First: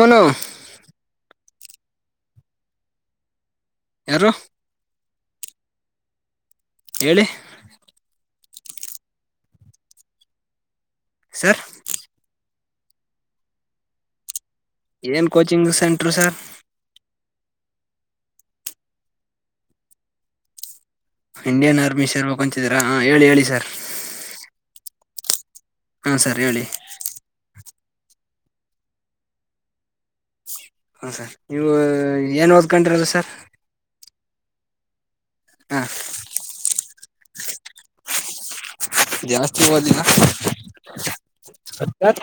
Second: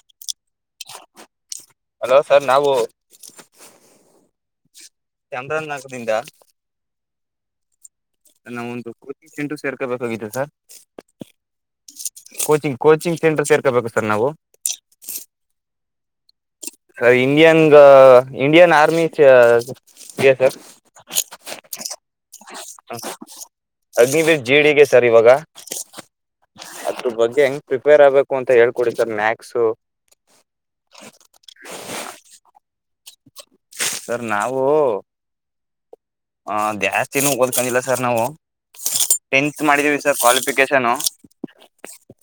Manu hello sir ನಾವು ಯಾರು ಚಾಮ್ರನ್ ನಗರದಿಂದ ಹೇಳಿ ನಾವ ಒಂದು ಕೋಚಿಂಗ್ ಸೆಂಟು ಸೇರ್ಕಬೇಕಾಗಿತ್ತು sir sir coaching coaching centre ಸೇರ್ಕಬೇಕು ಸರ್ ನಾವು ಏನ್ coaching centre sir sir Indian Indian army ಚ ಸರ್ ಇಂಡಿಯನ್ ಆರ್ಮಿ ಸೇರಬಕಂತಿದೀರಾ ಹಾ ಹೇಳಿ ಹೇಳಿ ಸರ್ ಅಗ್ನಿವೀರ್ ಜಿ ಡಿಗೆ ಸರ್ ಇವಾಗ ಹಾ ಸರ್ ಹೇಳಿ ಅದ್ರ ಬಗ್ಗೆ ಹೆಂಗ್ ಪ್ರಿಪೇರ್ ಆಗ್ಬೇಕು ಏನು ಅಂತ ಹೇಳ್ಕೊಡರ್ ಸರ್ ಮ್ಯಾಚ್ಸ್ ಹಾ ಹಾ ನೀವು ಏನ್ ಓದ್ಕೊಂಡರದ ಸರ್ ಸರ್ ನಾವು ಹಾ ಹ ಜಾಸ್ತಿನೂ ಓದಕೊಂದಿಲ್ಲ ಸರ್ ನಾವು ಟೆಂತ್ ಜಾಸ್ತಿ ಮಾಡಿದೀವಿ ಓದಿಲ್ಲ sir qualification. Sir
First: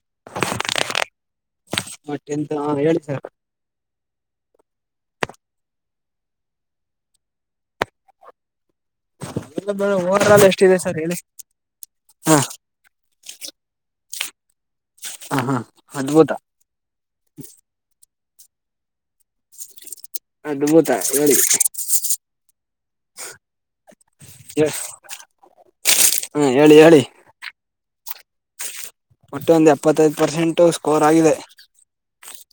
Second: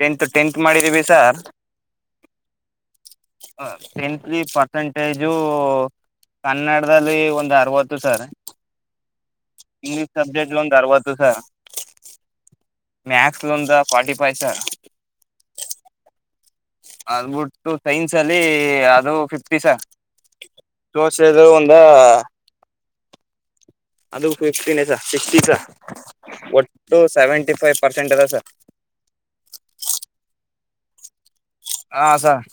tenth tenth ಮಾಡಿದೀವಿ ಸಾರ್ ಟೆಂತ್ ಹಾ ಹೇಳಿ ಸರ್ ಟೆಂತ್ಲಿ ಪರ್ಸೆಂಟೇಜು ಕನ್ನಡದಲ್ಲಿ ಒಂದ್ ಅರವತ್ತು sir English over all subject ಒಂದ ಎಷ್ಟಿದೆ ಅರವತ್ತು ಹೇಳಿ ಸರ್ ಹಾ ಮ್ಯಾಕ್ಸ್ ಒಂದ ಫೋರ್ಟಿ ಫೈವ್ ಸರ್ ಹ ಹಾ ಅದ್ಭುತ ಅದ್ಬಿಟ್ಟು ಸೈನ್ಸ್ ಅಲ್ಲಿ ಅದು ಫಿಫ್ಟಿ ಸರ್ ಅದ್ಭುತ ಹೇಳಿ ದೋಸೆದ ಒಂದು ಅದು ಫಿಫ್ಟೀನ್ಸ ಹಾ ಸಿಕ್ಸ್ಟಿ ಹೇಳಿ ಒಟ್ಟು ಹೇಳಿ ಸೆವೆಂಟಿ ಫೈವ್ ಪರ್ಸೆಂಟೆಜ್ ಒಟ್ಟು ಒಂದು ಎಪ್ಪತ್ತೈದು ಪರ್ಸೆಂಟ್ ಸ್ಕೋರ್ ಆಗಿದೆ. ಹಾ ಸರ್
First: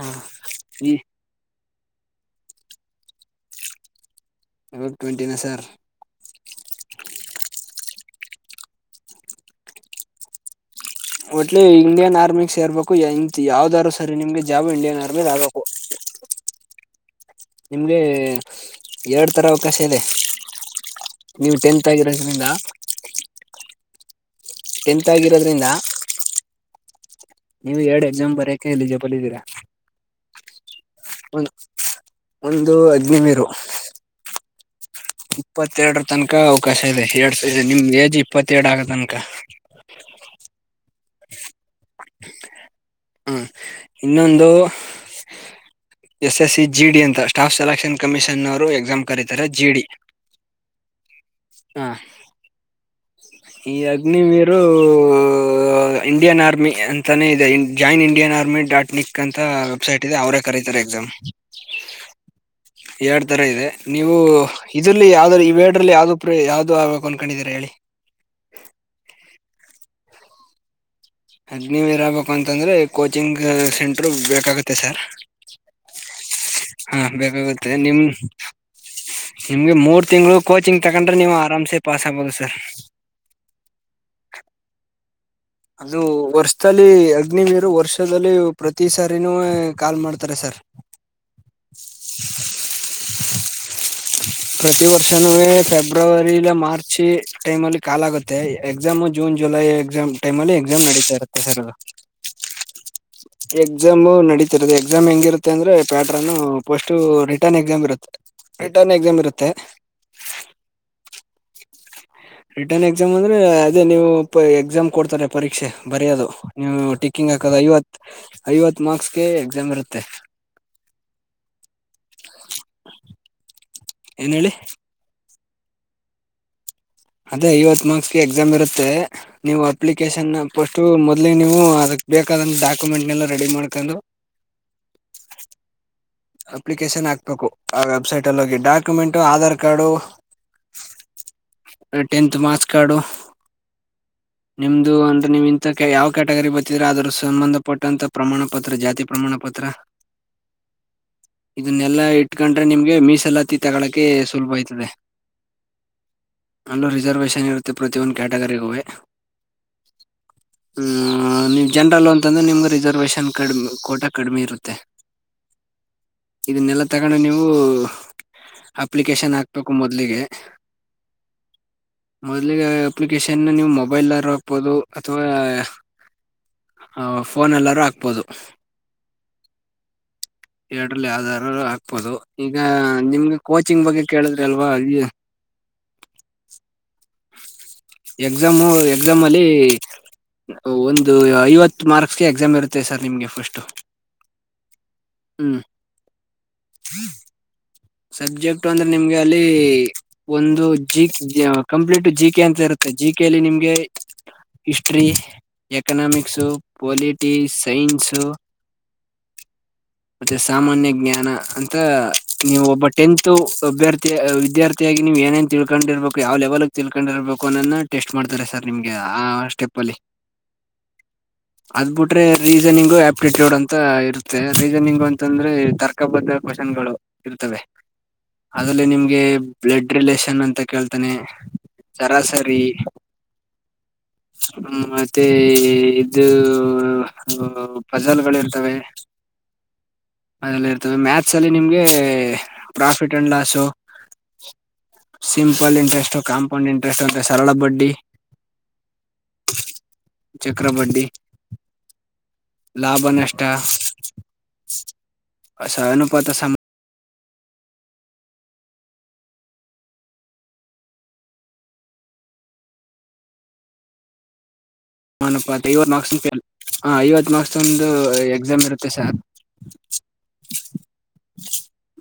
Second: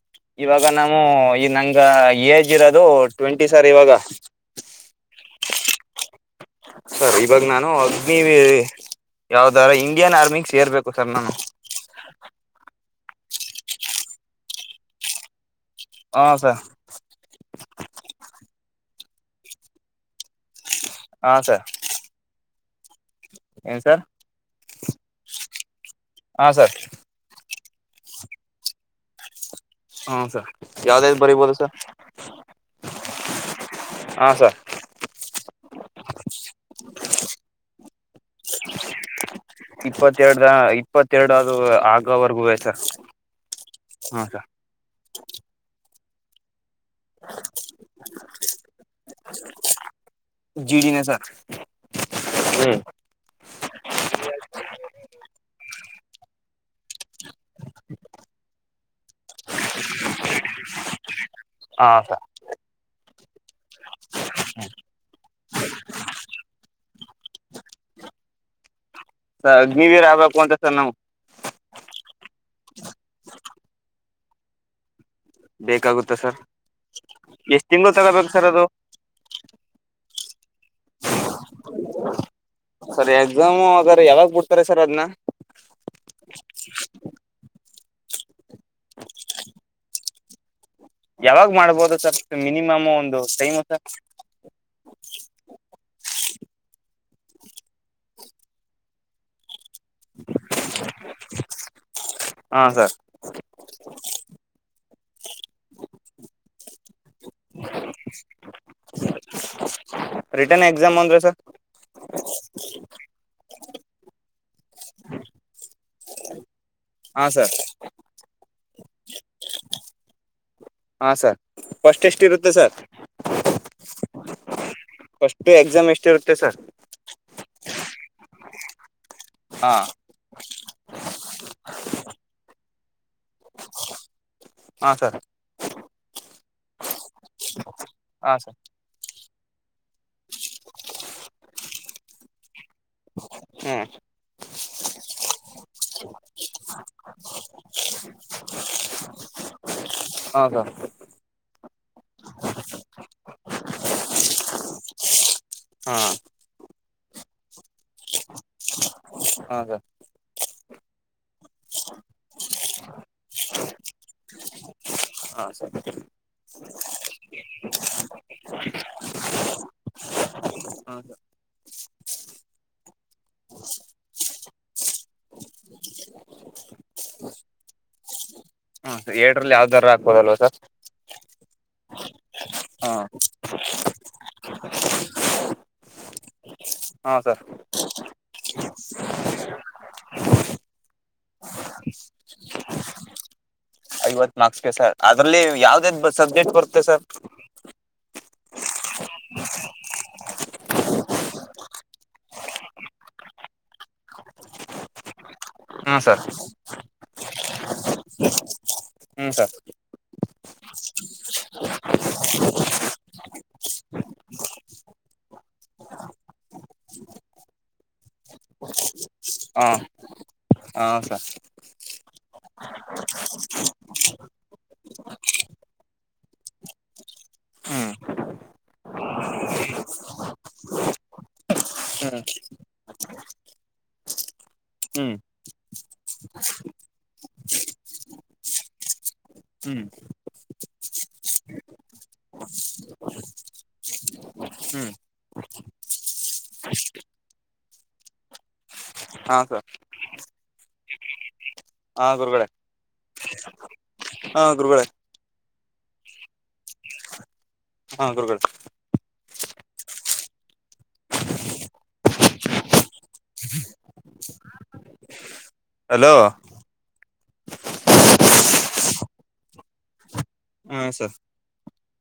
ಹಾ ಇವಾಗ ಈ ನಾವು ಈ ನಂಗ ಈಗ ಏಜ್ ಇರೋದು ಟ್ವೆಂಟಿ ಸರ್ ಇವಾಗ ಟೂ ಟ್ವೆಂಟಿ ನಾ ಸರ್ ಇವಾಗ ನಾನು ಅಗ್ನಿ ಯಾವ್ದಾರ ಇಂಡಿಯನ್ ಆರ್ಮಿ ಸೇರ್ಬೇಕು ಸರ್ ನಾನು ಒಟ್ಲಿ ಇಂಡಿಯನ್ ಆರ್ಮಿ ಸೇರ್ಬೇಕು ಇ ಯಾವ್ದಾರರು ಸರಿ ನಿಮ್ಗೆ ಜಾಬ್ ಇಂಡಿಯನ್ ಆರ್ಮಿದ ಆಗಬೇಕು ಹಾ ಸರ್ ನಿಮ್ಗೆ ಎರಡ್ ತರ ಅವಕಾಶ ಇದೆ. ಹಾ ನೀವು ಸರ್ ಟೆಂತ್ ಆಗಿರೋದ್ರಿಂದ ಏನ್ ಸರ್ ಟೆಂತ್ ಆಗಿರೋದ್ರಿಂದ ಹಾ ಸರ್ ನೀವು ಎರಡು ಎಕ್ಸಾಮ್ ಬರಕೆ ಇಲ್ಲಿ ಎಲ್ಲಿಜಿಬಲ್ ಇದ್ದೀರಾ ಹಾ ಸರ್ ಯಾವ್ದ್ದು ಒ ಬರಿಬೋದು ಸರ್ ಒಂದು ಅಗ್ನಿವೀರು ಹಾ ಸರ್ ಇಪ್ಪತ್ತೆರಡರ ತನಕ ಅವಕಾಶ ಇದೆ ಎರಡ್ ಸ ಇದೆ ನಿಮ್ ಏಜ್ ಇಪ್ಪತ್ತೆರಡು ಆಗ ತನಕ ಇಪ್ಪತ್ತೆರಡಾ ಇಪ್ಪತ್ತೆರಡುದು ಆಗವರೆಗೂ ಸರ್ ಹ್ಮ್ ಹಾ ಸರ್ ಇನ್ನೊಂದು ಎಸ್ ಎಸ್ ಸಿ ಜಿಡಿ ಅಂತ ಸ್ಟಾಫ್ ಸೆಲೆಕ್ಷನ್ ಕಮಿಷನ್ನವರು ಎಕ್ಸಾಮ್ ಕರೀತಾರೆ ಜಿಡಿ ಜಿಡಿನೇ ಸರ್ ಹಾ ಹ್ಮ್ ಈ ಅಗ್ನಿವಿರು ಇಂಡಿಯನ್ ಆರ್ಮಿ ಅಂತಾನೇ ಇದೆ join Indian army dot nic ಅಂತ ವೆಬ್ಸೈಟ್ ಇದೆ ಅವರೇ ಕರಿತಾರೆ ಎಕ್ಸಾಮ್ ಹಾ ಸರ್ ಎರಡ್ ತರ ಇದೆ ನೀವು ಇದಲ್ಲಿ ಯಾವ್ದರ ವೇಡ್ರಲ್ಲಿ ಯಾವ್ದು ಪ್ರ ಯಾವ್ದದು ಆಗ್ಬೇಕು ಅನ್ಕೊಂಡಿದೀರ ಹೇಳಿ ಸರ್ ಅಗ್ನಿವಿರ್ ಆಗ್ಬೇಕು ಅಂತ ಸರ್ ನಾವು ಅಗ್ನಿವಿರ್ ಆಗಬೇಕು ಅಂತಂದ್ರರೆ ಕೋಚಿಂಗ್ ಸೆಂಟರು ಬೇಕಾಗುತ್ತೆ ಸರ್ ಬೇಕಾಗುತ್ತ ಸರ್ ಹಾ ಎಷ್ಟ್ ಬೇಕಾಗುತ್ತೆ ತಿಂಗಳು ನಿಮ್ ತಗೋಬೇಕು ಸರ್ ಅದು ನಿಮ್ಗೆ ಮೂರ್ ತಿಂಗಳು ಕೋಚಿಂಗ್ ತಗೊಂಡ್ರೆ ನೀವು ಆರಾಮ್ಸೆ ಪಾಸ್ ಆಗ್ಬೋದು ಸರ್ ಸರ್ ಯಾವಾಗ್ ಬಿಡ್ತಾರೆ ಸರ್ ಅದನ್ನ ಅದು ವರ್ಷದಲ್ಲಿ ಅಗ್ನಿವೀರು ವರ್ಷದಲ್ಲಿ ಪ್ರತಿ ಸಾರಿನೂ ಕಾಲ್ ಮಾಡ್ತ ಸರ್ ಯಾವಾಗ್ ಮಾಡ್ಬೋದು ಸರ್ ಮಿನಿಮಾಮ್ ಒಂದು ಟೈಮ್ ಸರ್ ಪ್ರತಿ ವರ್ಷನುವೆ ಫೆಬ್ರವರಿ ಇಲ್ಲ ಮಾರ್ಚ್ ಆ ಟೈಮ್ ಅಲ್ಲಿ ಕಾಲಾಗುತ್ತೆ ಎಕ್ಸಾಮ್ ಜೂನ್ ಜುಲೈ ಎಕ್ಸಾಮ್ ಟೈಮಲ್ಲಿ ಎಕ್ಸಾಮ್ ನೆಡಿತಾ ಇರುತ್ತೆ ಸರ್ ಹಾ ಸರ್ ಎಕ್ಸಾಮ್ ನೆಡಿ ಎಕ್ಸಾಮ್ ಹೆಂಗಿರುತ್ತೆ ಅಂದ್ರೆ ಪ್ಯಾಟ್ರನ್ ಪಫೋಸ್ಟ್ ರಿಟರ್ನ್ ಎಕ್ಸಾಮ್ ಇರುತ್ತೆ ರಿಟರ್ನ್ ಎಕ್ಸಾಮ್ ಇರುತ್ತೆ ರಿಟರ್ನ್ ಎಕ್ಸಾಮ್ ಅಂದ್ರೆ ಸರ್ ರಿಟರ್ನ್ ಎಕ್ಸಾಮ್ ಅಂದ್ರೆ ಅದೇ ನೀವು ಎಕ್ಸಾಮ್ ಕೊಡ್ತಾರೆ ಪರೀಕ್ಷೆ ಬರಿಯೋದು ನೀವು ಹಾ ಟೀಕ್ಕಿಂಗ್ ಸರ್ ಹಾಕದ ಐವತ್ ಐವತ್ ಮಾರ್ಕ್ಸ್ಗೆ ಎಕ್ಸಾಮ್ ಇರುತ್ತೆ ಹಾ ಸರ್ ಫ್ರಿಸ್ಟ್ ಎಷ್ಟಿರುತ್ತೆ ಸರ್ ಏನ್ ಹೇಳಿ ಫ್ರಿಸ್ಟ್ ಎಕ್ಸಾಮ್ ಎಷ್ಟ ಇರುತ್ತೆ ಸರ್ ಅದೇ ಐವತ್ತು ಮಾರ್ಕ್ಸ್ಗೆ ಎಕ್ಸಾಮ್ ಇರುತ್ತೆ ನೀವು ಹಾ ಅಪ್ಲಿಕೇಶನ್ ಫಸ್ಟ್ ಮೊದ್ಲಿಗೆ ನೀವು ಅದಕ್ ಬೇಕಾದಂತ ಡಾಕ್ಯುಮೆಂಟ್ನೆಲ್ಲ ರೆಡಿ ಮಾಡ್ಕೊಂಡು ಹಾ ಸರ್ ಅಪ್ಲಿಕೇಶನ್ ಹಾಕ್ಬೇಕು ಆ ವೆಬ್ಸೈಟ್ ಹಾ ಅಲ್ಲಿ ಸರ್ ಹೋಗಿ document Aadhaar card tenth marks card ಹ್ಮ್ ನಿಮ್ದು ಅಂದ್ರೆ ನೀವ್ ಇಂತ ಯಾವ್ ಕ್ಯಾಟಗರಿ ಬರ್ತಿದ್ರೆ ಅದ್ರ ಸಂಬಂಧಪಟ್ಟಂತ ಪ್ರಮಾಣ ಪತ್ರ ಜಾತಿ ಪ್ರಮಾಣ ಪತ್ರ [unintelligible] ಹೌದಾ ಇದನ್ನೆಲ್ಲಾ ಇಟ್ಕೊಂಡ್ರೆ ನಿಮ್ಗೆ ಮೀಸಲಾತಿ ತಗಳಕೆ ಸುಲಭ ಆಯ್ತದೆ ಹಾ ಅಲ್ಲೂ ರಿಸರ್ವೇಷನ್ ಇರುತ್ತೆ ಪ್ರತಿಯೊಂದು ಕ್ಯಾಟಗರಿಗೂ ಹಾ ಸರ್ ಹ್ಮ್ ನೀವ್ ಜನರಲ್ ಅಂತಂದ್ರೆ ನಿಮ್ಗೆ ರಿಸರ್ವೇಶನ್ ಕಡ್ಮಿ ಕೋಟ ಕಡಿಮೆ ಇರುತ್ತೆ ಹಾ ಸರಿ ಇದನ್ನೆಲ್ಲ ತಗೊಂಡು ನೀವು ಅಪ್ಲಿಕೇಶನ್ ಹಾಕ್ಬೇಕು ಮೊದ್ಲಿಗೆ ಹಾ ಸರ್ ಮೊದಲಿಗೆ ಅಪ್ಲಿಕೇಶನ್ ನೀವು ಮೊಬೈಲ್ ಲಾರು ಹಾಕ್ಬೋದು ಅಥವಾ ಹ ಫೋನ್ ಅಲ್ಲಾರೂ ಹಾಕ್ಬೋದು ಹ್ಮ ಏಡ್ರಲ್ಲಿ ಯಾವ್ದಾರ ಆಗ್ಬೋದಲ್ವ ಸರ್ ಎಡ್ರಲ್ಲಿ ಯಾವ್ದಾದಾರರು ಆಕ್ಬೋದು ಈಗ ಹಾ ನಿಮ್ಗೆ ಕೋಚಿಂಗ್ ಬಗ್ಗೆ ಕೇಳಿದ್ರಿ ಅಲ್ವಾ [unintelligible] ಹಾ ಸರ್ ಎಕ್ಸಾಮು ಎಕ್ಸಾಮ್ ಅಲ್ಲಿ ಒಂದು ಐವತ್ತು ಮಾರ್ಕ್ಸ್ಗೆ ಎಕ್ಸಾಮ್ ಇರುತ್ತೆ ಸರ್ ನಿಮ್ಗೆ ಫಸ್ಟು ಐವತ್ ಮಾರ್ಕ್ಸ್ಗೆ ಸರ್ ಅದ್ರಲ್ಲಿ ಯಾವ್ದ ಸಬ್ಜೆಕ್ಟ್ ಬರುತ್ತೆ ಸರ್ ಸಬ್ಜೆಕ್ಟ್ ಅಂದ್ರೆ ನಿಮ್ಗೆ ಅಲ್ಲಿ ಒಂದು ಜ‌ಕೆ ಕಂಪ್ಲೀಟ್ ಜಿ ಕೆ ಅಂತ ಇರುತ್ತೆ ಜಿ ಕೆಲ್ಲಿ ನಿಮ್ಗೆ ಹಿಸ್ಟ್ರಿ ಹಾ ಸರ್ ಎಕನಾಮಿಕ್ಸ್ ಪೊಲಿಟಿಸ್ ಸೈನ್ಸು ಹ್ಮ್ ಸರ್ ಮತ್ತೆ ಸಾಮಾನ್ಯ ಜ್ಞಾನ ಅಂತ ನೀವು ಒಬ್ಬ ಟೆಂತ್ ಅಭ್ಯಥಿ ವಿದ್ಯಾರ್ಥಿಯಾಗಿ ನೀವು ಏನೇನ್ ತಿಳ್ಕೊಂಡಿರ್ಬೇಕು ಯಾವ ಲೆವೆಲ್ ಗ್ ತಿಳ್ಕೊಂಡಿರ್ಬೇಕು ಕನನ್ನ ಟೆಸ್ಟ್ ಮಾಡ್ತಾರೆ ಸರ್ ನಿಮ್ಗೆ ಆ ಹಾ ಸ್ಟೆಪ್ ಅಲ್ಲಿ ಹಾ ಸರ್ ಅದ್ ಬಿಟ್ರೆ ರೀಸನಿಂಗು ಆಪ್ಟಿಟ್ಯೂಡ್ ಅಂತ ಇರುತ್ತೆ ರೀಸನಿಂಗ್ ಅಂತಂದ್ರೆ ತರ್ಕ ಬದ್ಧ ಕ್ವಶನ್ಗಳು ಇರ್ತವೆ ಹ್ಮ್ ಅಲ್ಲಿ ನಿಮ್ಗೆ ಬ್ಲಡ್ ರಿಲೇಷನ್ ಅಂತ ಕೇಳ್ತಾನೆ ಸರಾಸರಿ ಹ್ಮ್ [unintelligible] ಹ್ಮ ಹ್ಮ್ ಮತ್ತೆ ಇದು ಫಜಲ್ಗಳು ಇರ್ತವೆ ಹ್ಮ್ ಅದೆಲ್ಲ ಇರ್ತವೇ ಮಾಥ್ಸ್ ಸ ಅಲ್ಲಿ ನಿಮ್ಗೆ profit and loss hmm simple interest compound interest ಸರಳ ಬಡ್ಡಿ ಹಾ ಸರ್ ಚಕ್ರಬಡ್ಡಿ ಹಾ ಗುರ್ಗಳೆ ಲಾಭ ನಷ್ಟ ಹಾ ಗುರುಗಳೆ ಅಸ ಅನುಪಾತ ಹಾ ಗುರ್ಗಳೆ ಮನಪ್ಪಾ ಇವತ್ತು ಹಲೋ ನಾಲ್ಕ್ ಹ ಇವತ್ತು [unintelligible] ಅಸ್ಟೂಂದು ಎಕ್ಸಾಮ್ ಇರುತ್ತೆ ಸರ್ ಹಾ ಸರ್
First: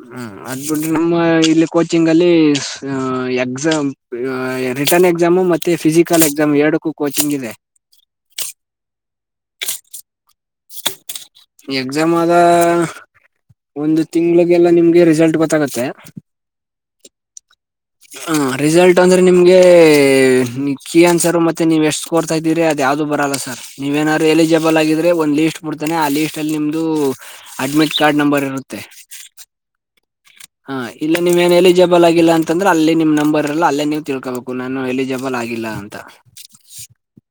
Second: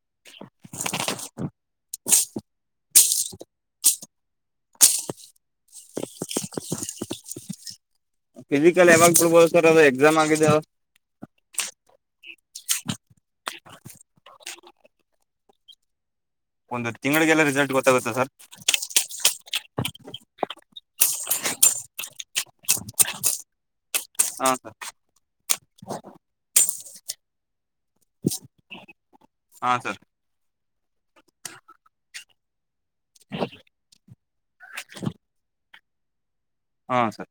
ಹ್ಮ ಅದು ಬಿಟ್ರೆ ನಮ್ಮ ಇಲ್ಲಿ ಕೋಚಿಂಗ ಅಲ್ಲಿ ಎಕ್ಸಾಮ್ ರಿಟರ್ನ್ ಎಕ್ಸಾಮು ಮತ್ತೆ ಫಿಸಿಕಲ್ ಎಕ್ಸಾಮ್ ಎರಡಕ್ಕೂ ಕೋಚಿಂಗ್ ಇದೆ ಫಿಸಿಕಲ್ ಯಾವಾಗ ಬಿಡ್ಬೋದು ಸರ್ ಅದು ಎಕ್ಸಾಮ್ ಆಗಿದೆ ಎಕ್ಸಾಮ್ ಆದ ಒಂದು ತಿಂಗ್ಳಿಗೆಲ್ಲ ನಿಮ್ಗೆ ರಿಸಲ್ಟ್ ಗೊತ್ತಾಗತ್ತೆ ಒಂದು ತಿಂಗಳಿಗೆಲ್ಲ ರಿಸಲ್ಟ್ ಗೊತ್ತಾಗುತ ಸರ್ ಹ ರಿಸಲ್ಟ್ ಅಂದ್ರೆ ನಿಮ್ಗೆ ಕನ್ ಸರ್ ಮತ್ತೆ ನೀವ ಎಷ್ಟು ಕೋರ್ತಾ ಇದ್ದೀರಿ ಅದ ಯಾವ್ದು ಬರಲ್ಲ ಸರ್ ನೀವ [unintelligible] ಏನಾದ್ರು ಹಾ ಸರ್ ಎಲಿಜಿಬಲ್ ಆಗಿದ್ರೆ ಒಂದು ಲೀಸ್ಟ್ ಬಿಡ್ತಾನೆ ಆ ಲೀಸ್ಟ್ ಅಲ್ಲಿ ನಿಮ್ದು ಅಡ್ಮಿಟ್ ಕಾರ್ಡ್ ನಂಬರ್ ಇರುತ್ತೆ ಹಾ ಸರ್ ಹಾ ಇಲ್ಲಿ ನೀವ್ೇಏನ್ ಎಲಿಜಿಬಲ್ ಆಗಿಲ್ಲ ಅಂತಂದ್ರೆ ಅಲ್ಲಿ ನಿಮ್ ನಂಬರ್ ಇಲ್ಲ ಅಲ್ಲೇ ನೀವು್ ತಿಳ್ಕೋಬೇಕು ನಾನು ಎಲಿಜಿಬಲ್ [unintelligible] ಆಗ ಆಗಿಲ್ಲ ಅಂತ ಹಾ ಸರ್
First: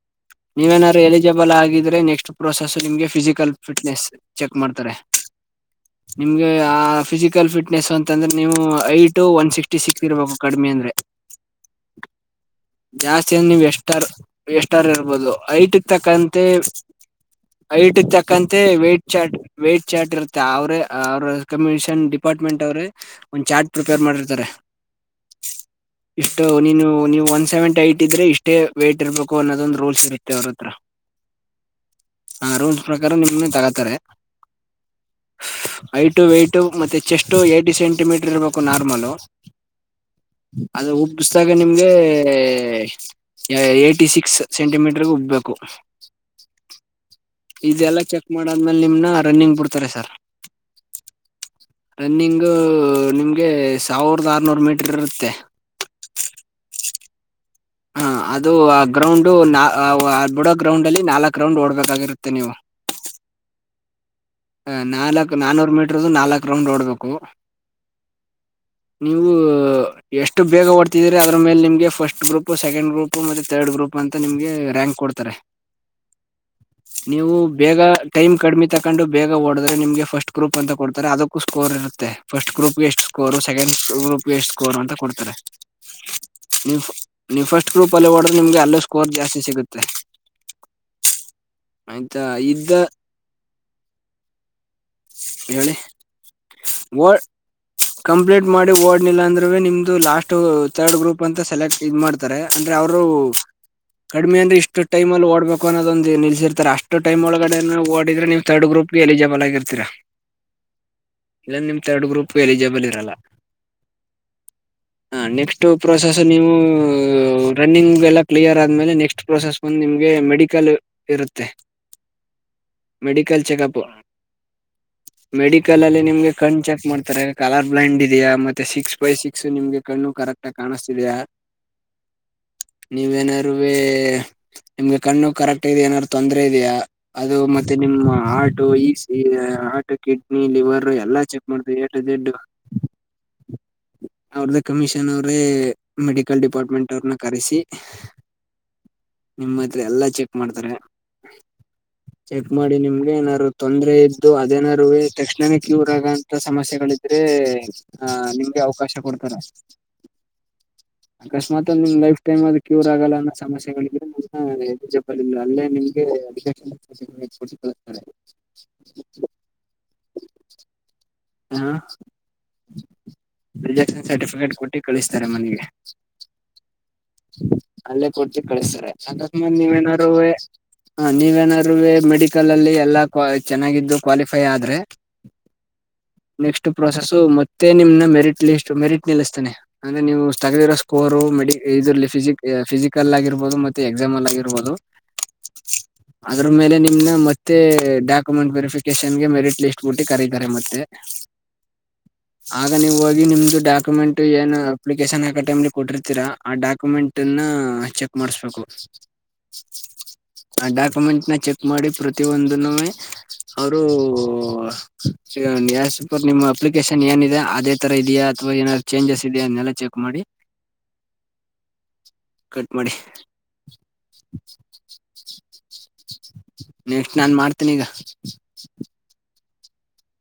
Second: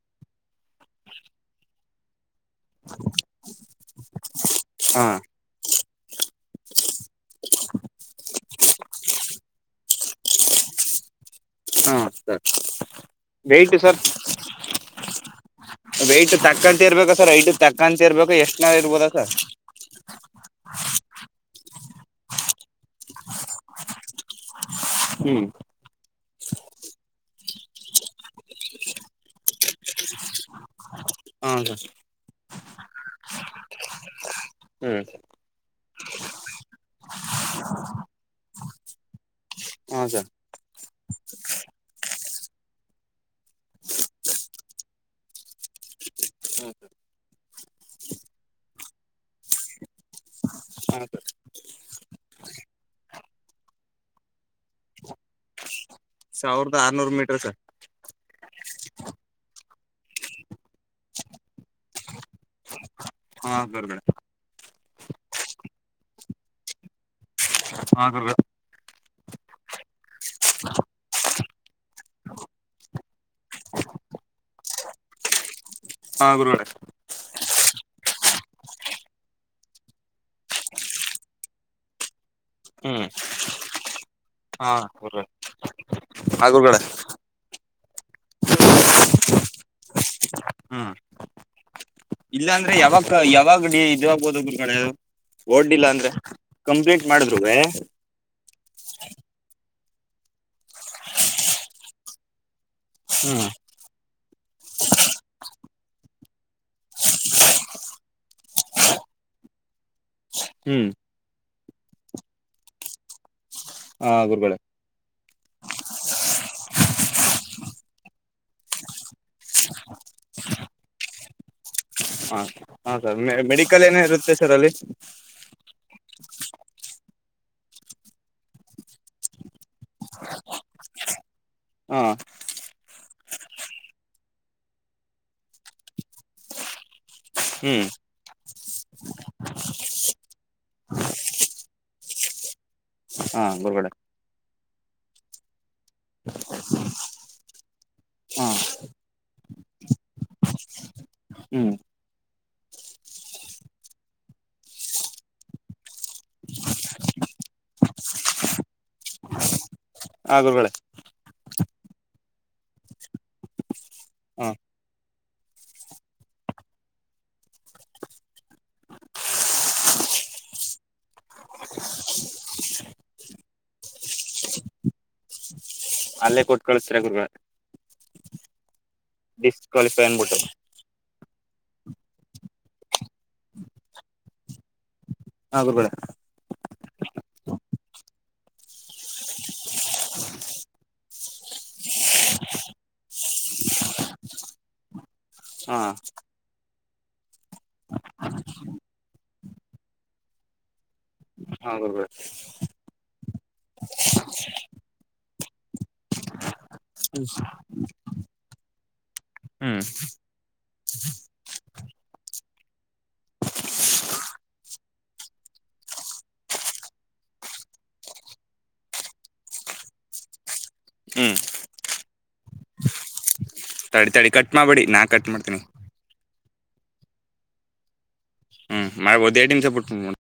ನೀವೇನಾದಾರರು ಎಲಿಜಿಬಲ್ ಆಗಿದ್ರೆ ನೆಕ್ಸ್ಟ್ ಪ್ರೋಸೆಸ್ ನಿಮ್ಗೆ ಫಿಸಿಕಲ್ ಫಿಟ್ನೆಸ್ ಚೆಕ್ ಮಾಡ್ತಾರೆ ಹಾ ನಿಮ್ಗೆ ಆ ಫಿಸಿಕಲ್ ಫಿಟ್ ಿಟ್ನೆಸ್ ಅಂತಂದ್ರೆ ನೀವು ಐಟು ಒನ್ ಸಿಕ್ಸ್ಟಿ ಸಿಕ್ತಿರ್ಬೇಕು ಕಡಿಮೆ ಅಂದ್ರೆ ಹಾ ಸರಿ ಜಾಸ್ತಿ ನೀವು ಎಷ್ಟಾರ್ ಎಸ್ಾರ್ ಇರ್ಬೋದು ಐಟ್ ವೆಯ್ಟ್ ತಕ್ಕಂತೆ ತಕ್ಕಂತ ಇರ್ಬೇಕಾ ಸರ್ ಹೈಟ್ ಐಟ್ ತಕ್ಕಂತ ಇರ್ಬೇಕಾ ಎಷ್ಟ್ ತಕ್ಕಂತೆ ನಾವ್ ವೇ್ಟಟ್ ಇರ್ಬೋದಾ ಸರ್ ಚಾ್ಟ ವೆಯ್ಟಟ್ ಚಾ್ಟ್ ಇರುತ್ತೆ ಅವ್ರೇ ಅವ ರೆಕಮೆಂಡೇಶನ್ ಡಿಪಾರ್ಟ್ಮೆಂಟ್ ಅವ್ರೇ ಒಂದ್ ಚಾರ್ಟ್ ಪ್ರಿಪೇರ್ ಮಾಡಿರ್ತಾರೆ ಹ್ಮ ಇಷ್ಟು ನೀನು ನೀವು ಒನ್ ಸೆವೆಂಟಿ ಐಟ್ ಇದ್ರೆ ಇಷ್ಟೇ ವೇಟ್ ಇರ್ಬೇಕು ಅನ್ನೋದೊಂದು ರೂಲ್ಸ್ ಇರುತ್ತೆ ಅವ್ರ ಹತ್ರ ಹ ಹಾ ರೋಲ್ಸ್ ಪ್ರಕಾರ ನಿಮ ತಗತಾರೆ ಹ್ಮ್ ಐಟು ವೈಟು ಮತ್ತೆ ಚೆಸ್ಟು ಏಟು ಸೆಂಟಿಮೀಟರ್ ಇರ್ಬೇಕು ನಾರ್ಮಲು ಹಾ ಸರ್ ಅಲ್ಲಿ ಉಬ್ಿಸ್ದಾಗ ನಿಮ್ಗೆ ಏ್ಟಿ ಸಿಕ್ಸ್ ಸೆಂಟಿಮೀಟರ್ಗೆ ಉಬ್ಬೇಕು ಹಾ ಇದೆಲ್ಲ ಚೆಕ್ ಮಾಡಾದ್ಮೇಲೆ ನಿಮ್ನ ರನ್ನಿಂಗ್ ಬಿಡ್ತಾರೆ ಸರ್ ಸರ್ ರನ್ನಿಂಗು ನಿಮ್ಗೆ ಸಾವಿರದ ಆರ್ನೂರು ಮೀಟರ್ ಇರುತ್ತೆ ಸೌರ್ದ ಆರ್ನೂರು ಮೀಟರ್ ಸರ್ ಹ ಅದು ಗ್ರೌಂಡು ಬಿಡೋ ಗ್ರೌಂಡ್ ಅಲ್ಲಿ ನಾಲ್ಕ್ು ಗ್ರೌಂಡ್ ಓಡ್ಬೇಕಾಗಿರುತ್ತೆ ನೀವು ಹಾ ಗುರುಗಳೇ ನಾಲ್ಕು ನಾಾನೂರು ಮೀಟ್ರದುು ನಾಲ್ಕು ರೌಂಡ್ ನೋಡ್ಬೇಕು ಹ ಗುರುಗಳೇ ನೀವು ಎಷ್ಟು ಬೇಗ ಹೊಡ್ತಿದ್ರ ಅದ್ರ ಮೇಲೆ ನಿಮ್ಗೆಫಸ್ಟ್ ಗ್ರೂಪ್ ಸೆಕೆಂಡ್ ಗ್ರೂಪ್ ಮತ್ತೆ ತರ್ಡ್ ಗ್ರೂಪ್ ಅಂತ ನಿಮ್ಗೆ ರಂ ಹೆ್ ಕೊಡ್ತಾರೆ ಹಾ ಗುರುಗಳೇ ನೀವು ಬೇಗ ಟೈಮ್ ಕಡಿಮೆ ತಕೊಂಡು ಬೇಗ ಓಡಿದ್ರೆಮಗೆ ಫಸ್ಟ್ ಗ್ರೂಪ್ ಅಂತ ಕೊಡ್ತಾರೆ ಅದಕ್ಕೂ ಸ್ಕೋರ್ ಇರುತ್ತೆ ಫಸ್ಟ್ ಗ್ರೂಪ್ಗೆ ಎಷ್ಟು ಹ್ಮ್ ಸ್ಕೋರ್ ಸೆಕೆಂಡ್ ಗ್ರೂಪ್ ಹಾ ಸ್ಕೋರ್ ಅಂತ ಗುರುಗಳೇ ಕೊಡ್ತಾರೆ ಹಾ ನೀವು ಗುರುಗಳೇ ನೀವು ಫಸ್ಟ್ ಎಷ್ಟ ರೂಪಲ್ಲಿ ಓಡ್ರೆ ನಿಮ್ಗೆ ಅಲ್ಲೋ ಸ್ಕೋರ್ ಜಾಸ್ತಿ ಸಿಗುತ್ತೆ ಆಯ್ತಾ ಇದ್ದ ಇಲ್ಲಾಂದ್ರೆ ಯಾವಕ್ಕ ಯಾವಾಗಡಿ ಇದು ಆಗಬಹುದು ಗುರುಗಳೇ ಹೇಳಿ ಒಡ್ಡಿಲ್ಲ ಅಂದ್ರೆ ಕಂಪ್ಲೀಂಟ್ ಓಡ್ ಮಾಡಿದ್ರುವೆ ಕಂಪ್ಲೀಟ್ ಮಾಡಿ ಓಡ್ನಿಲ್ಲ ಅಂದ್ರ ನಿಮ್ದು ಲಾಸ್ಟ್ ತರ್ಡ್ ಗ್ರೂಪ್ ಅಂತ ಸೆಲೆಕ್ಟ್ ಇದ ಮಾಡ್ತಾರೆ ಅಂದ್ರೆ ಅವರು ಹ್ಮ್ ಕಡಿಮೆ ಅಂದ್ರೆ ಇಷ್ಟ ಟೈಮ್ಲ್ಲಿ ಓಡ್ಬೇಕು ಅನ್ನೋೊ ಒಂದು ನಿಲ್ಸಿರ್ತಾರೆ ಅಷ್ಟು ಟೈ್ ಒಳಗಡೆ ಓಡ್ರೆ ನೀವು ತರ್ಡ್ ಗ್ರೂಪ್ ಎಲಿ ಜಬಾಲ ಆಗರ್ತೀರಾ ಹ್ಮ್ ಇಲ್ಲ ನಿಮ ಥರ್ಡ್ ಗ್ರೂಪ್ ಎಲಿಜಿಬಲ್ ಇರಲ್ಲ ಹ ಗುರುಗಳೇ ಹ ನೆಕ್ಸ್ಟ್ ಪ್ರೊಸೆಸ್ ನೀವು ರನ್ನಿಂಗ್ ಎಲ್ಲಾ ಕ್ಲಿಯರ್ ಆದ್ಮೇಲೆ ನೆಕ್ಸ್ಟ್ ಪ್ರೊಸೆಸ್ ಬಂದು ನಿ ನಿಮ್ಗೆ ಮೆಡಿಕಲ್ ಇರುತ್ತೆ ಹಾ ಹಾ ಸರ್ ಮ ಮೆಡಿಕಲ್ ಏನ ಇರುತ್ತೆ ಸರ್ ಅಲ್ಲಿ ಮೆಡಿಕಲ್ ಅಲ್ಲಿ ನಿಮ್ಗೆ ಕಣ್ ಚೆಕ್ ಮಾಡ್ತಾರೆ ಕಲರ್ ಬ್ಲೈಂಡ್ ಇದೆಯಾ ಮತ್ತೆ ಸಿಕ್ಸ್ ಬೈ ಸಿಕ್ಸ್ ನಿಮ್ಗೆ ಕಣ್ಣು ಕರೆಕ್ ಆಗಿ ಕಾಣಿಸ್ತಿದೆಯಾ ಹ ನೀವೇನಾರೇ ನಿಮ್ಗೆ ಕಣ್ಣು ಕರೆಕ್ಟ್ ಆಗ ಏನಾದರು ತೊಂದ್ರ ಇದೆಯಾ ಅದು ಮತ್ತೆ ಹ್ಮ್ ನಿಮ್ಮ ಹಾರ್ಟ್ ಈ ಹಾರ್ಟ್ ಕಿಡ್ನಿ ಲಿವರ್ ಎಲ್ಲಾ ಚೆಕ್ ಮಾಡ್ತವಿ ಎ ಟೂ ಝಡ್ ಹಾ ಗುರುಗಳೇ ಅವ್ರ್ದ ಕಮಿಷನ್ ಅವ್ರೇ ಮೆಡಿಕಲ್ ಡಿಪಾರ್ಟ್ಮೆಂಟ್ ಅವ್ರನ್ನ ಕರ್ಸಿ ಹಾ ನಿಮ್ಮತ್ ಎಲ್ಲಾ ಚೆಕ್ ಮಾಡ್ತಾರೆ ಹ್ಮ್ ಚೆಕ್ ಮಾಡಿ ನಿಮ್ಗೆ ಏನಾರು ತೊಂದ್ರೆ ಇದ್ದು ಅದೇನಾರರುವೆ ತಕ್ಷಣನೇ ಕ್ಯೂರ್ ಆಗಂತ ಸಮಸ್ಯೆಗಳಿದ್ರೆ ಆ ನಿಮ್ ಅವಕಾಶ ಕೊಡ್ತಾರ ಆ ಗುರಗಳೆ ಅಕಸ್ಮಾತ್ ನಿಮ್ ಲೈಫ್ ಟೈಮ್ ಅದು ಕ್ಯೂರ್ ಆಗಲ್ಲ ಅನ್ನೋ ಸಮಸ್ಯೆಗಳಿದ್ರೆ ಹಾ ನಮ್ಮಜಪಿಲ್ಲ ಅಲ್ಲೇ ನಿಮ್ಗೆ ನಿಮ್ ಹೆಲ್ತ್ ಬಗ್ಗೆ ಇರುತ್ತೆ ಹಾ ರಿಜೆಕ್ಷನ್ ಸರ್ಟಿಫಿಕೇಟ್ ಕೊಟ್ಟಿ ಕಳಿಸ್ತಾರೆ ಮನೆಗೆ ಅಲ್ಲೇ ಕೊಟ್ಕಕಳಸ್ತಾರ ಗುರುಗಳೇ ಅಲ್ಲೇ ಕೊಟ್ಟ ಕಳಸ್ತಾರೆ ಅಕಸ್ಮಾತ ಡಿಸ್ಕ್ವಾಲಿಫೈ ನೀವೇನಾರುವೆ ಅನ್ಬಿಟ್ಟು ಹ ನೀವೇನಾರ ಮೆಡಿಕಲ್ ಅಲ್ಲಿ ಎಲ್ಲಾ ಕ್ವಾ ಚೆನ್ನಾಗಿದ್ದು ಕ್ವಾಲಿಫೈ ಆದ್ರೆ ಹ ಗುರುಗಳೇ ಪ್ರೊಸೆಸ್ ಮತ್ತೆ ನಿಮ್ನ ಮೆರಿಟ್ ಲಿಸ್ಟ ಮೆರಿಟ್ ನಿಲ್ಲಿಸತಾನೆ ಅಂದ್ರೆ ನೀವು ತಗದಿರೋ ಸ್ಕೋರು ಮೆ ಇದ್ರಲ್ಲಿ ಫಿಸಿಕ್ ಫಿಸಿಕಲ್ ಆಗಿರ್ಬಹದು ಮತ್ತೆ ಎಕ್ಸಾಮ್ ಅಲ್ಲಿ ಆಗಿರ್ಬಹದು ಹಾ ಅದ್ರ ಮೇಲೆ ನಿಮ್ನ ಮತ್ತೆ ಡಾಕ್ಯುಮೆಂಟ್ ವೆರಿಫಿಕೇಶನ್ಗೆ ಮೆರಿಟ್ ಲಿಸ್ಟ್ ಬುಟ್ಟಿ ಕರೀತಾರೆ ಮತ್ತೆ ಹೌದಾ ಆಗ ನೀವು ಹೋಗಿನಿಮ್ದು ಡಾಕ್ಯುಮೆಂಟ್ ಏನು ಅಪ್ಲಿಕೇಶನ್ ಹಾಕೋ ಟೈಮಲ್ಲಿ ಕೊಟ್ಟಿರ್ತೀರ ಆ ಡಾಕ್ಯುಮೆಂಟ್ನ ನಾ ಚೆಕ್ ಮಾಡಸಬೇಕು ಹ್ಮ್ ಆ ಡಾಕ್ಯುಮೆಂಟ್ನ ಚೆಕ್ ಮಾಡಿ ಪ್ರತಿ ಒಂದನ್ನುವೆ [inaudible] ಅವರು ಆಸ್ ಪರ್ ನಿಮ್ಮ ಅಪ್ಲಿಕೇಶನ್ ಏನಿದೆ ಅದೇ ತರ ಇದಿಯಾ ಅಥವಾ ಏನಾದ್ರು ಚೇಂಜಸ್ ಇದಿಯಾ ಅದನ್ನೆಲ್ಲ ಚೆಕ್ ಮಾಡಿ ಹ್ಮ್ ಕಟ್ ಮಾಡಿ ತಡಿ ತಡಿ ಕಟ್ ಮಾಡಬೇಡಿ ನಾನ್ ಕಟ್ ಮಾಡ್ತೀನಿ ನೆಕ್ಸ್ಟನಾನ್ ಮಾಡ್ತಿನಿ ಈಗ ಮಾಡ ಒಂದ ಎರಡ ನಿಮಿಷ ಬಿಟ್ಟ ಮಾಡ